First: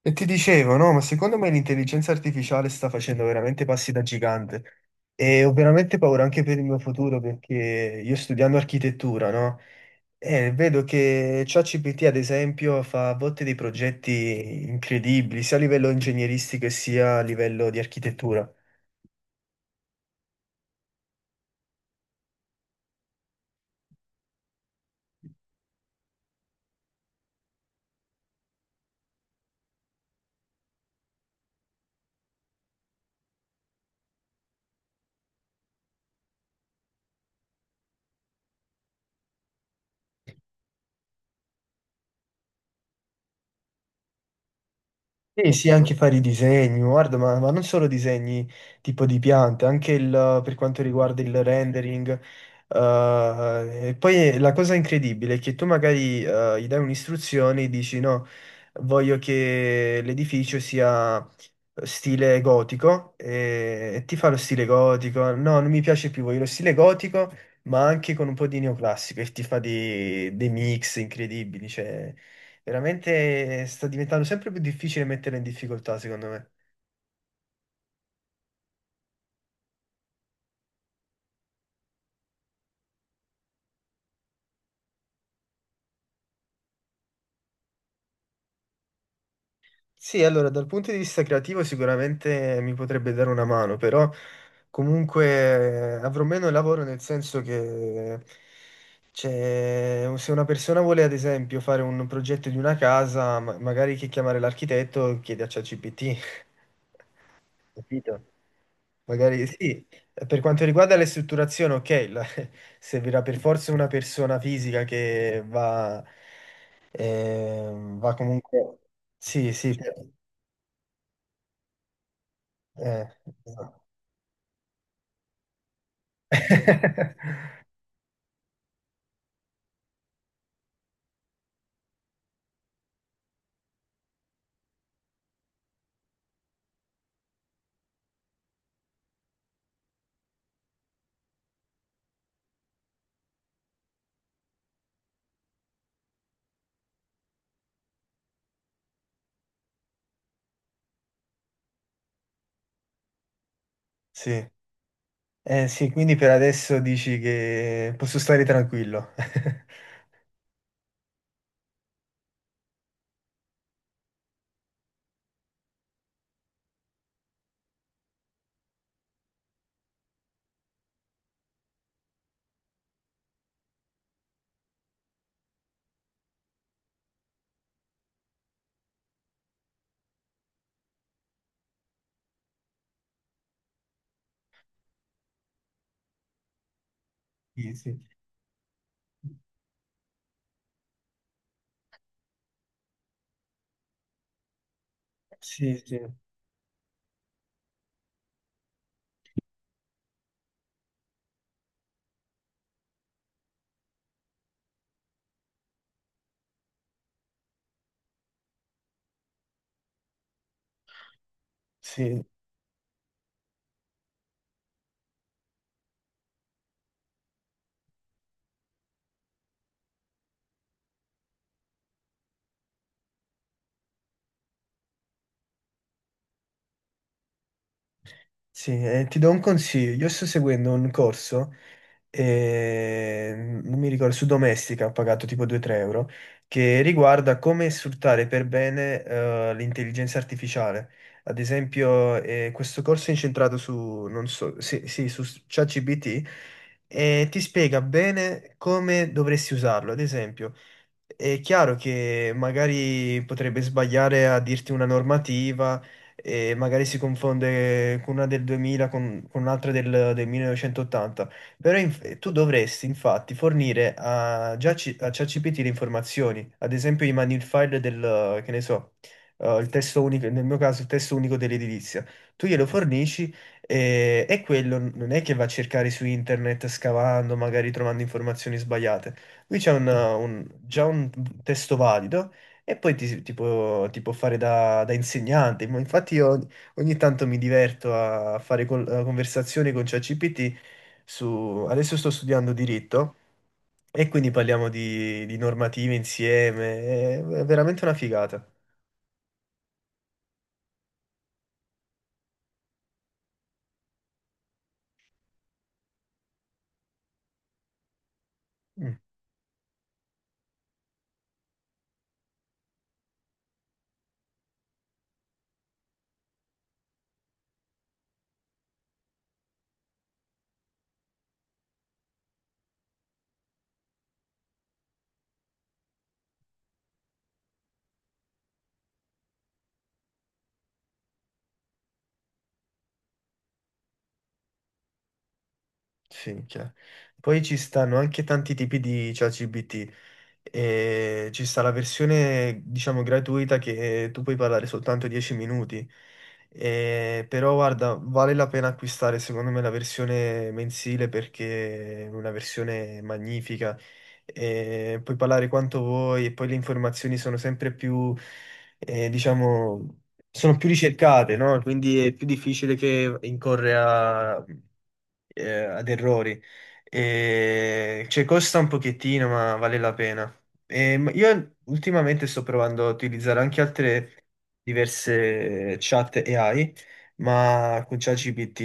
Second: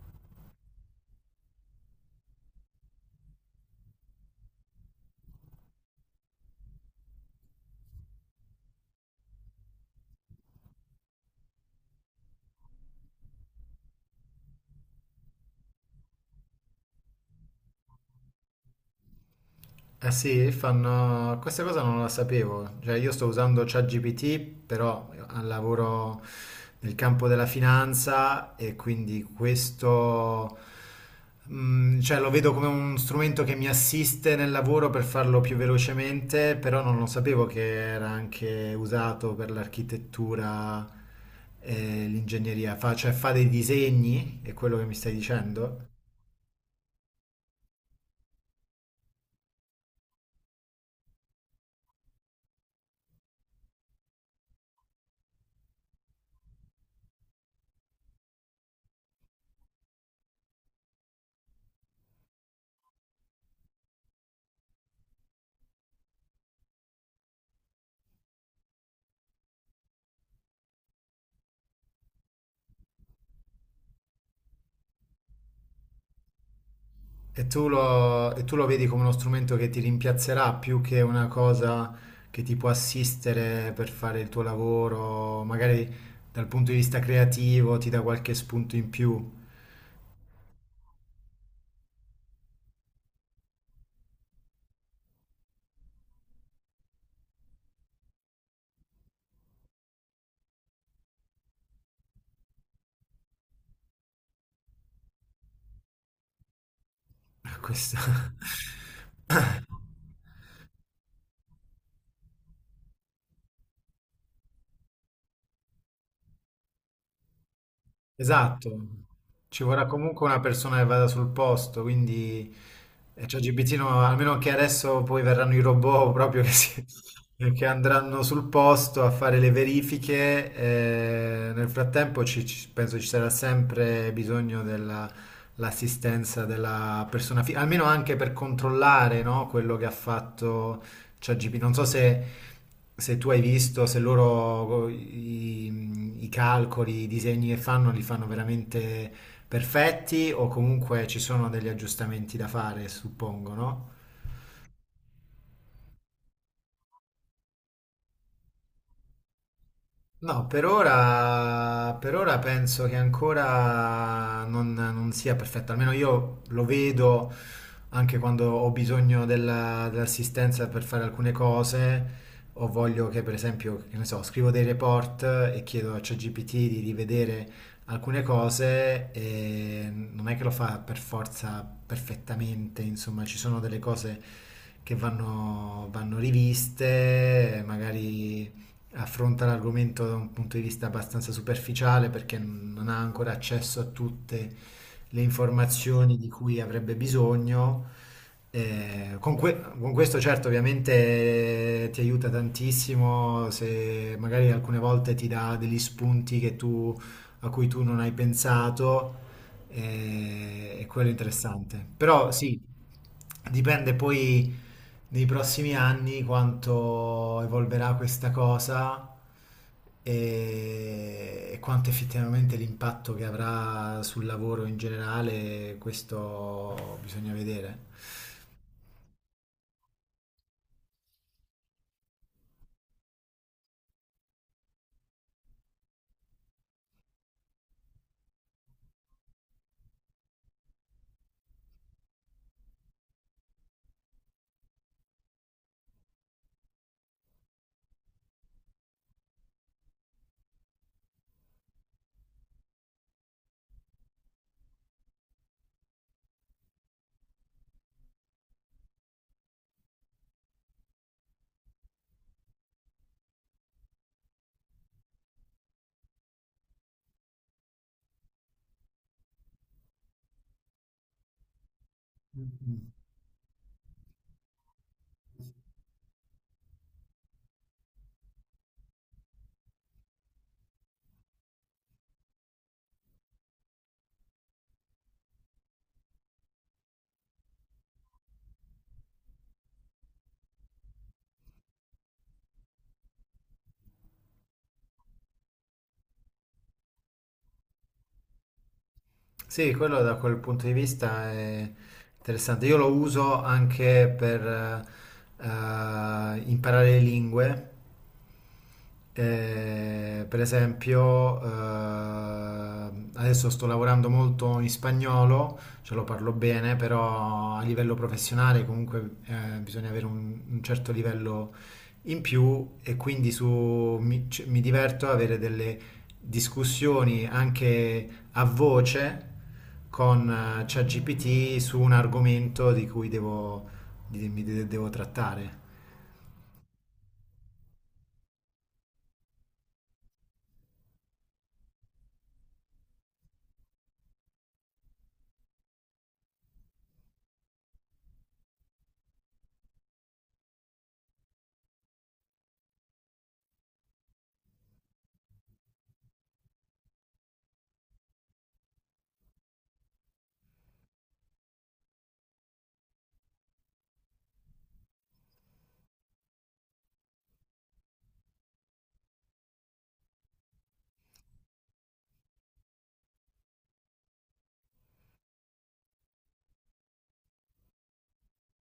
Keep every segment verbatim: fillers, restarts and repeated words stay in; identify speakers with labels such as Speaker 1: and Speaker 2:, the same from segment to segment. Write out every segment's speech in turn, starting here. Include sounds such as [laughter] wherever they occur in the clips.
Speaker 1: E ti dicevo, no, ma secondo me l'intelligenza artificiale sta facendo veramente passi da gigante e ho veramente paura anche per il mio futuro perché io studiando architettura, no? E vedo che ChatGPT, ad esempio, fa a volte dei progetti incredibili, sia a livello ingegneristico che sia a livello di architettura.
Speaker 2: Eh sì, fanno... questa cosa non la sapevo, cioè io sto usando ChatGPT, però al lavoro nel campo della finanza e quindi questo, mm, cioè lo vedo come un strumento che mi assiste nel lavoro per farlo più velocemente, però non lo sapevo che era anche usato per l'architettura e l'ingegneria, fa, cioè fa dei disegni, è quello che mi stai
Speaker 1: Sì, sì,
Speaker 2: dicendo?
Speaker 1: anche fare i disegni, guarda, ma, ma non solo disegni tipo di piante, anche il- per quanto riguarda il rendering. Eh, e poi la cosa incredibile è che tu magari eh, gli dai un'istruzione e dici no, voglio che l'edificio sia stile gotico e, e ti fa lo stile gotico, no, non mi piace più, voglio lo stile gotico, ma anche con un po' di neoclassico e ti fa dei, dei mix incredibili, cioè veramente sta diventando sempre più difficile metterla in difficoltà, secondo me.
Speaker 2: E tu lo, e tu lo vedi come uno strumento che ti rimpiazzerà più che una cosa che ti può assistere per fare il tuo lavoro, magari dal punto di vista creativo ti dà qualche spunto in più.
Speaker 1: Sì, allora, dal punto di vista creativo sicuramente mi potrebbe dare una mano, però comunque eh, avrò meno lavoro nel senso che cioè, se una persona vuole ad esempio fare un progetto di una casa, ma- magari che chiamare l'architetto chiede a ChatGPT.
Speaker 2: [laughs] Questo.
Speaker 1: Capito? Magari sì,
Speaker 2: [coughs]
Speaker 1: per quanto riguarda le strutturazioni, ok, la- [laughs] servirà per forza una persona fisica che va, ehm, va
Speaker 2: Esatto,
Speaker 1: comunque... Sì,
Speaker 2: ci
Speaker 1: sì,
Speaker 2: vorrà comunque una persona che vada sul posto, quindi
Speaker 1: eh,
Speaker 2: eh, ChatGPT,
Speaker 1: esatto.
Speaker 2: no, almeno che adesso poi verranno i robot [laughs] proprio che, si- [laughs]
Speaker 1: [laughs]
Speaker 2: che andranno sul posto a fare le verifiche, eh, nel frattempo ci- ci- penso ci sarà sempre bisogno dell'assistenza della persona, fi- almeno anche per controllare, no, quello che ha fatto ChatGPT, non so se, se tu hai visto, se loro i, i calcoli, i disegni che fanno li fanno veramente perfetti o comunque ci sono degli aggiustamenti da fare, suppongo, no?
Speaker 1: Sì. Eh, sì, quindi per adesso dici che posso stare tranquillo. [laughs]
Speaker 2: No, per ora, per ora penso che ancora non, non sia perfetto, almeno io lo vedo anche quando ho bisogno della- dell'assistenza per fare alcune cose, o voglio che, per esempio, che ne so, scrivo dei report e chiedo a ChatGPT di rivedere alcune cose, e non è che lo fa per forza perfettamente, insomma, ci sono delle cose che vanno, vanno riviste,
Speaker 1: Sì, sì.
Speaker 2: magari affronta l'argomento da un punto di vista abbastanza superficiale perché non ha ancora accesso a tutte le
Speaker 1: Sì, sì,
Speaker 2: informazioni di cui avrebbe bisogno. Eh, con, que- con questo certo ovviamente eh, ti aiuta tantissimo se magari alcune volte ti dà degli spunti che tu, a cui tu non hai pensato e, e quello è interessante.
Speaker 1: sì,
Speaker 2: Però sì, dipende poi nei prossimi anni quanto evolverà questa cosa e, e quanto effettivamente l'impatto che avrà sul lavoro in generale, questo bisogna vedere.
Speaker 1: sì. Eh, ti do un consiglio. Io sto seguendo un corso, eh, non mi ricordo, su Domestica ho pagato tipo due-tre euro, che riguarda come sfruttare per bene eh, l'intelligenza artificiale. Ad esempio, eh, questo corso è incentrato su, non so, sì, sì, su ChatGPT e ti spiega bene come dovresti usarlo. Ad esempio, è chiaro che magari potrebbe sbagliare a dirti una normativa e magari si confonde con una del duemila con, con un'altra del, del millenovecentottanta. Però inf- tu dovresti infatti fornire a, già ci- a ChatGPT le informazioni, ad esempio i manual file del, che ne so, eh, il testo unico, nel mio caso il testo unico dell'edilizia. Tu glielo fornisci e, e quello non è che va a cercare su internet scavando, magari trovando informazioni sbagliate. Lui c'è un- un- già un testo valido e poi ti, ti può, ti può fare da, da insegnante. Ma infatti io ogni tanto mi diverto a fare col- conversazioni con ChatGPT su... Adesso sto studiando diritto e quindi parliamo di, di normative insieme, è, è veramente una figata.
Speaker 2: Sì, quello da quel punto di vista è interessante. Io lo uso anche per eh, imparare le lingue.
Speaker 1: Mm,
Speaker 2: Eh, per esempio, eh, adesso sto lavorando molto in spagnolo, ce lo parlo bene, però a livello professionale comunque eh, bisogna avere un, un certo livello in più e quindi su- mi, c- mi diverto ad avere delle discussioni anche a voce con eh, ChatGPT su un argomento di cui devo, di- mi de- devo trattare.
Speaker 1: sì, minchia. Poi ci stanno anche tanti tipi di ChatGPT. E ci sta la versione, diciamo, gratuita che tu puoi parlare soltanto dieci minuti. Eh, però guarda, vale la pena acquistare secondo me la versione mensile perché è una versione magnifica. Eh, puoi parlare quanto vuoi e poi le informazioni sono sempre più, eh, diciamo, sono più ricercate, no? Quindi è più difficile che incorre a eh, ad errori. E, cioè, costa un pochettino, ma vale la pena. E, ma io ultimamente sto provando a utilizzare anche altre diverse chat A I, ma con ChatGPT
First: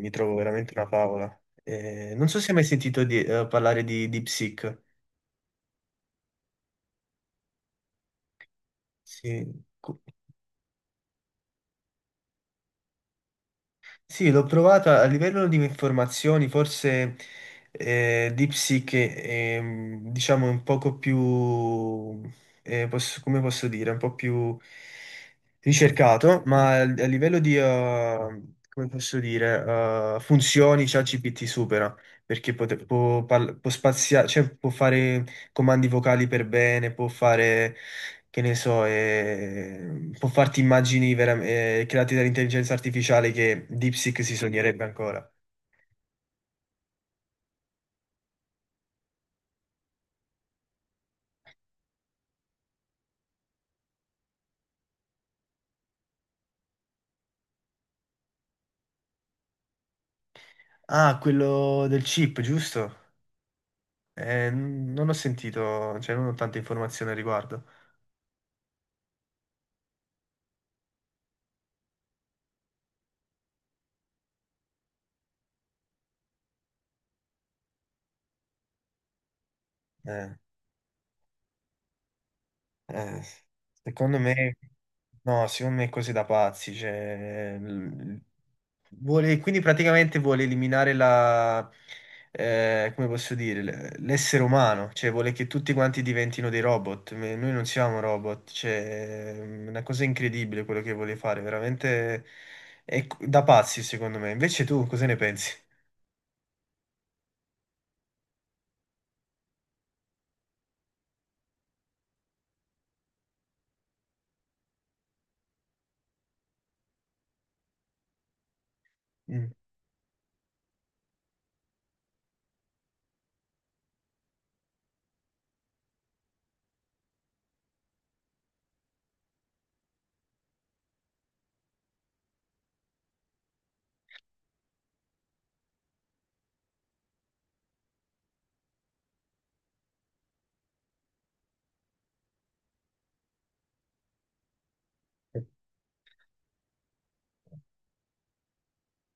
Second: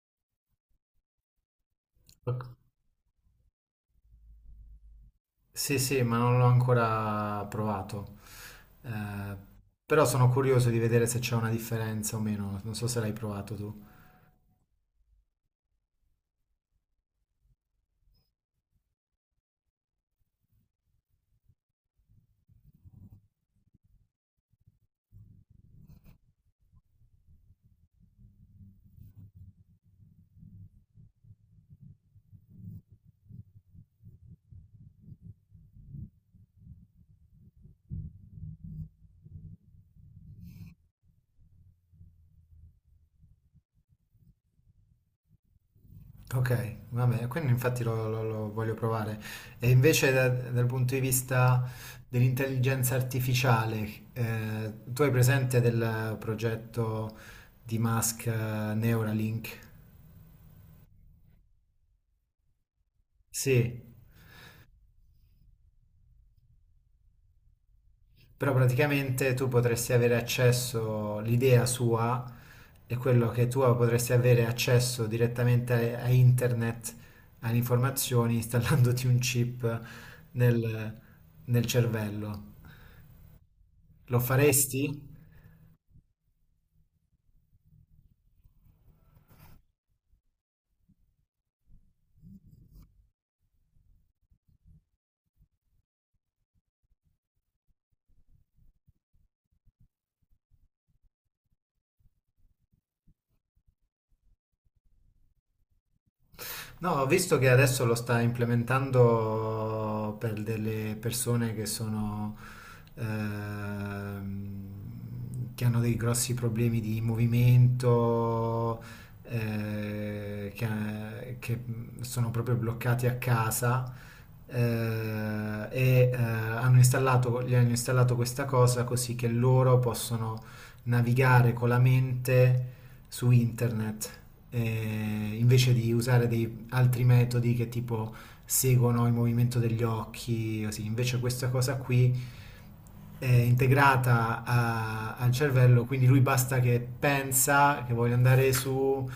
Speaker 1: mi trovo veramente una favola. E non so se hai mai sentito di- eh, parlare di DeepSeek.
Speaker 2: Sì, sì, ma non l'ho ancora provato. Eh,
Speaker 1: Sì.
Speaker 2: però sono curioso di vedere se c'è una differenza o meno. Non so se l'hai provato tu.
Speaker 1: Sì, l'ho provata a livello di informazioni, forse eh, DeepSeek è, ehm, diciamo, un poco più, eh, posso- come posso dire, un po' più ricercato, ma a a livello di, eh, come posso dire, eh, funzioni ChatGPT supera, perché pote- può, parla- può spaziare, cioè può fare comandi vocali per bene, può fare che ne so, eh, può farti immagini veram- eh, create dall'intelligenza artificiale che DeepSeek si sognerebbe ancora.
Speaker 2: Ok, vabbè, quindi infatti lo, lo- lo voglio provare. E invece da- dal punto di vista dell'intelligenza artificiale, eh, tu hai presente del progetto di Musk, eh, Neuralink?
Speaker 1: Ah, quello del chip, giusto?
Speaker 2: Sì,
Speaker 1: Eh, n- non ho sentito, cioè non ho tante informazioni al riguardo.
Speaker 2: però praticamente tu potresti avere accesso, l'idea sua è quello che tu potresti avere accesso direttamente a, a internet, alle informazioni, installandoti un chip
Speaker 1: Eh.
Speaker 2: nel nel cervello.
Speaker 1: Eh, secondo
Speaker 2: Lo
Speaker 1: me,
Speaker 2: faresti?
Speaker 1: no, secondo me è così da pazzi. Cioè, l- vuole, quindi praticamente vuole eliminare la, eh, come posso dire, l- l'essere umano, cioè vuole che tutti quanti diventino dei robot. Me- Noi non siamo robot, cioè, è una cosa incredibile quello che vuole fare, veramente è c- da pazzi, secondo me. Invece tu cosa ne pensi?
Speaker 2: No, ho visto che adesso lo sta implementando per delle persone che sono, ehm, che hanno dei grossi problemi di movimento,
Speaker 1: Mm.
Speaker 2: eh, che, che sono proprio bloccati a casa, eh, e eh, hanno installato, gli hanno installato questa cosa così che loro possono navigare con la mente su internet eh, invece di usare dei altri metodi che tipo seguono il movimento degli occhi, così. Invece questa cosa qui è integrata a- al cervello, quindi lui basta che pensa che voglio andare su,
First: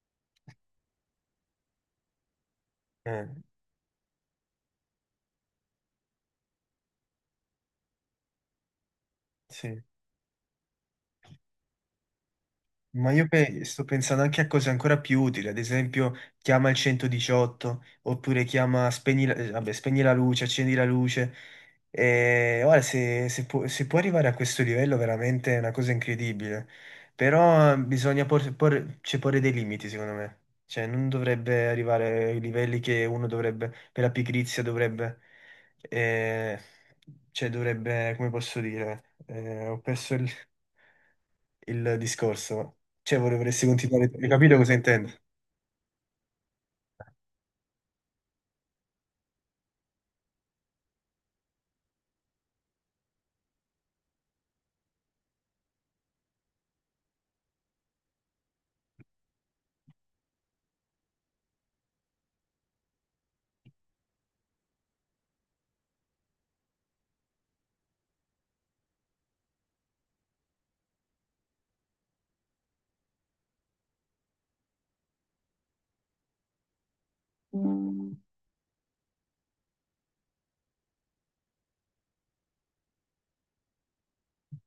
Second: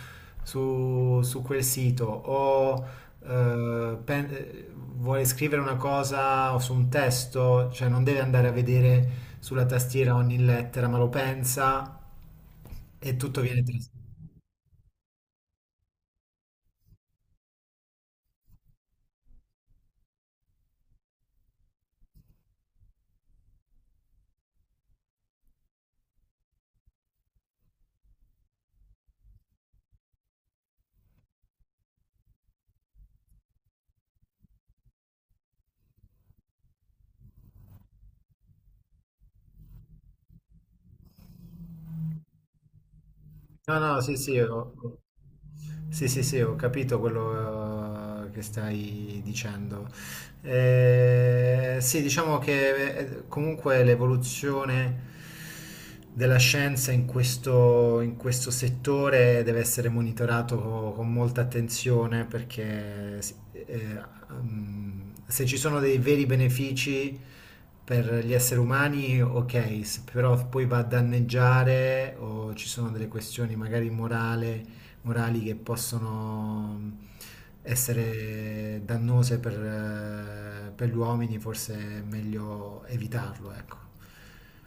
Speaker 2: su- su quel sito o
Speaker 1: Eh,
Speaker 2: eh, pen- eh, vuole scrivere una cosa o su un testo, cioè non deve andare a vedere sulla
Speaker 1: sì.
Speaker 2: tastiera ogni lettera, ma lo pensa
Speaker 1: Ma
Speaker 2: e
Speaker 1: io
Speaker 2: tutto viene
Speaker 1: pe- sto
Speaker 2: trasmesso.
Speaker 1: pensando anche a cose ancora più utili, ad esempio chiama il centodiciotto oppure chiama spegni la, eh, vabbè, spegni la luce, accendi la luce. E, guarda, se, se pu- se può arrivare a questo livello veramente è una cosa incredibile, però eh, bisogna por- por- cioè, porre dei limiti secondo me, cioè non dovrebbe arrivare ai livelli che uno dovrebbe, per la pigrizia dovrebbe, eh, cioè dovrebbe, come posso dire, eh, ho perso il il discorso. Cioè, vorrei- vorresti
Speaker 2: No, no,
Speaker 1: continuare,
Speaker 2: sì,
Speaker 1: hai
Speaker 2: sì,
Speaker 1: capito cosa
Speaker 2: ho, ho-
Speaker 1: intendo?
Speaker 2: sì, sì, sì, ho capito quello eh, che stai dicendo. Eh, sì, diciamo che eh, comunque l'evoluzione della scienza in questo, in questo settore deve essere monitorato co- con molta attenzione perché s- eh, mm, se ci sono dei veri benefici per gli esseri umani, ok, se però poi va a danneggiare o ci sono delle questioni magari morali morali che possono essere dannose per, eh, per gli uomini, forse è meglio evitarlo, ecco.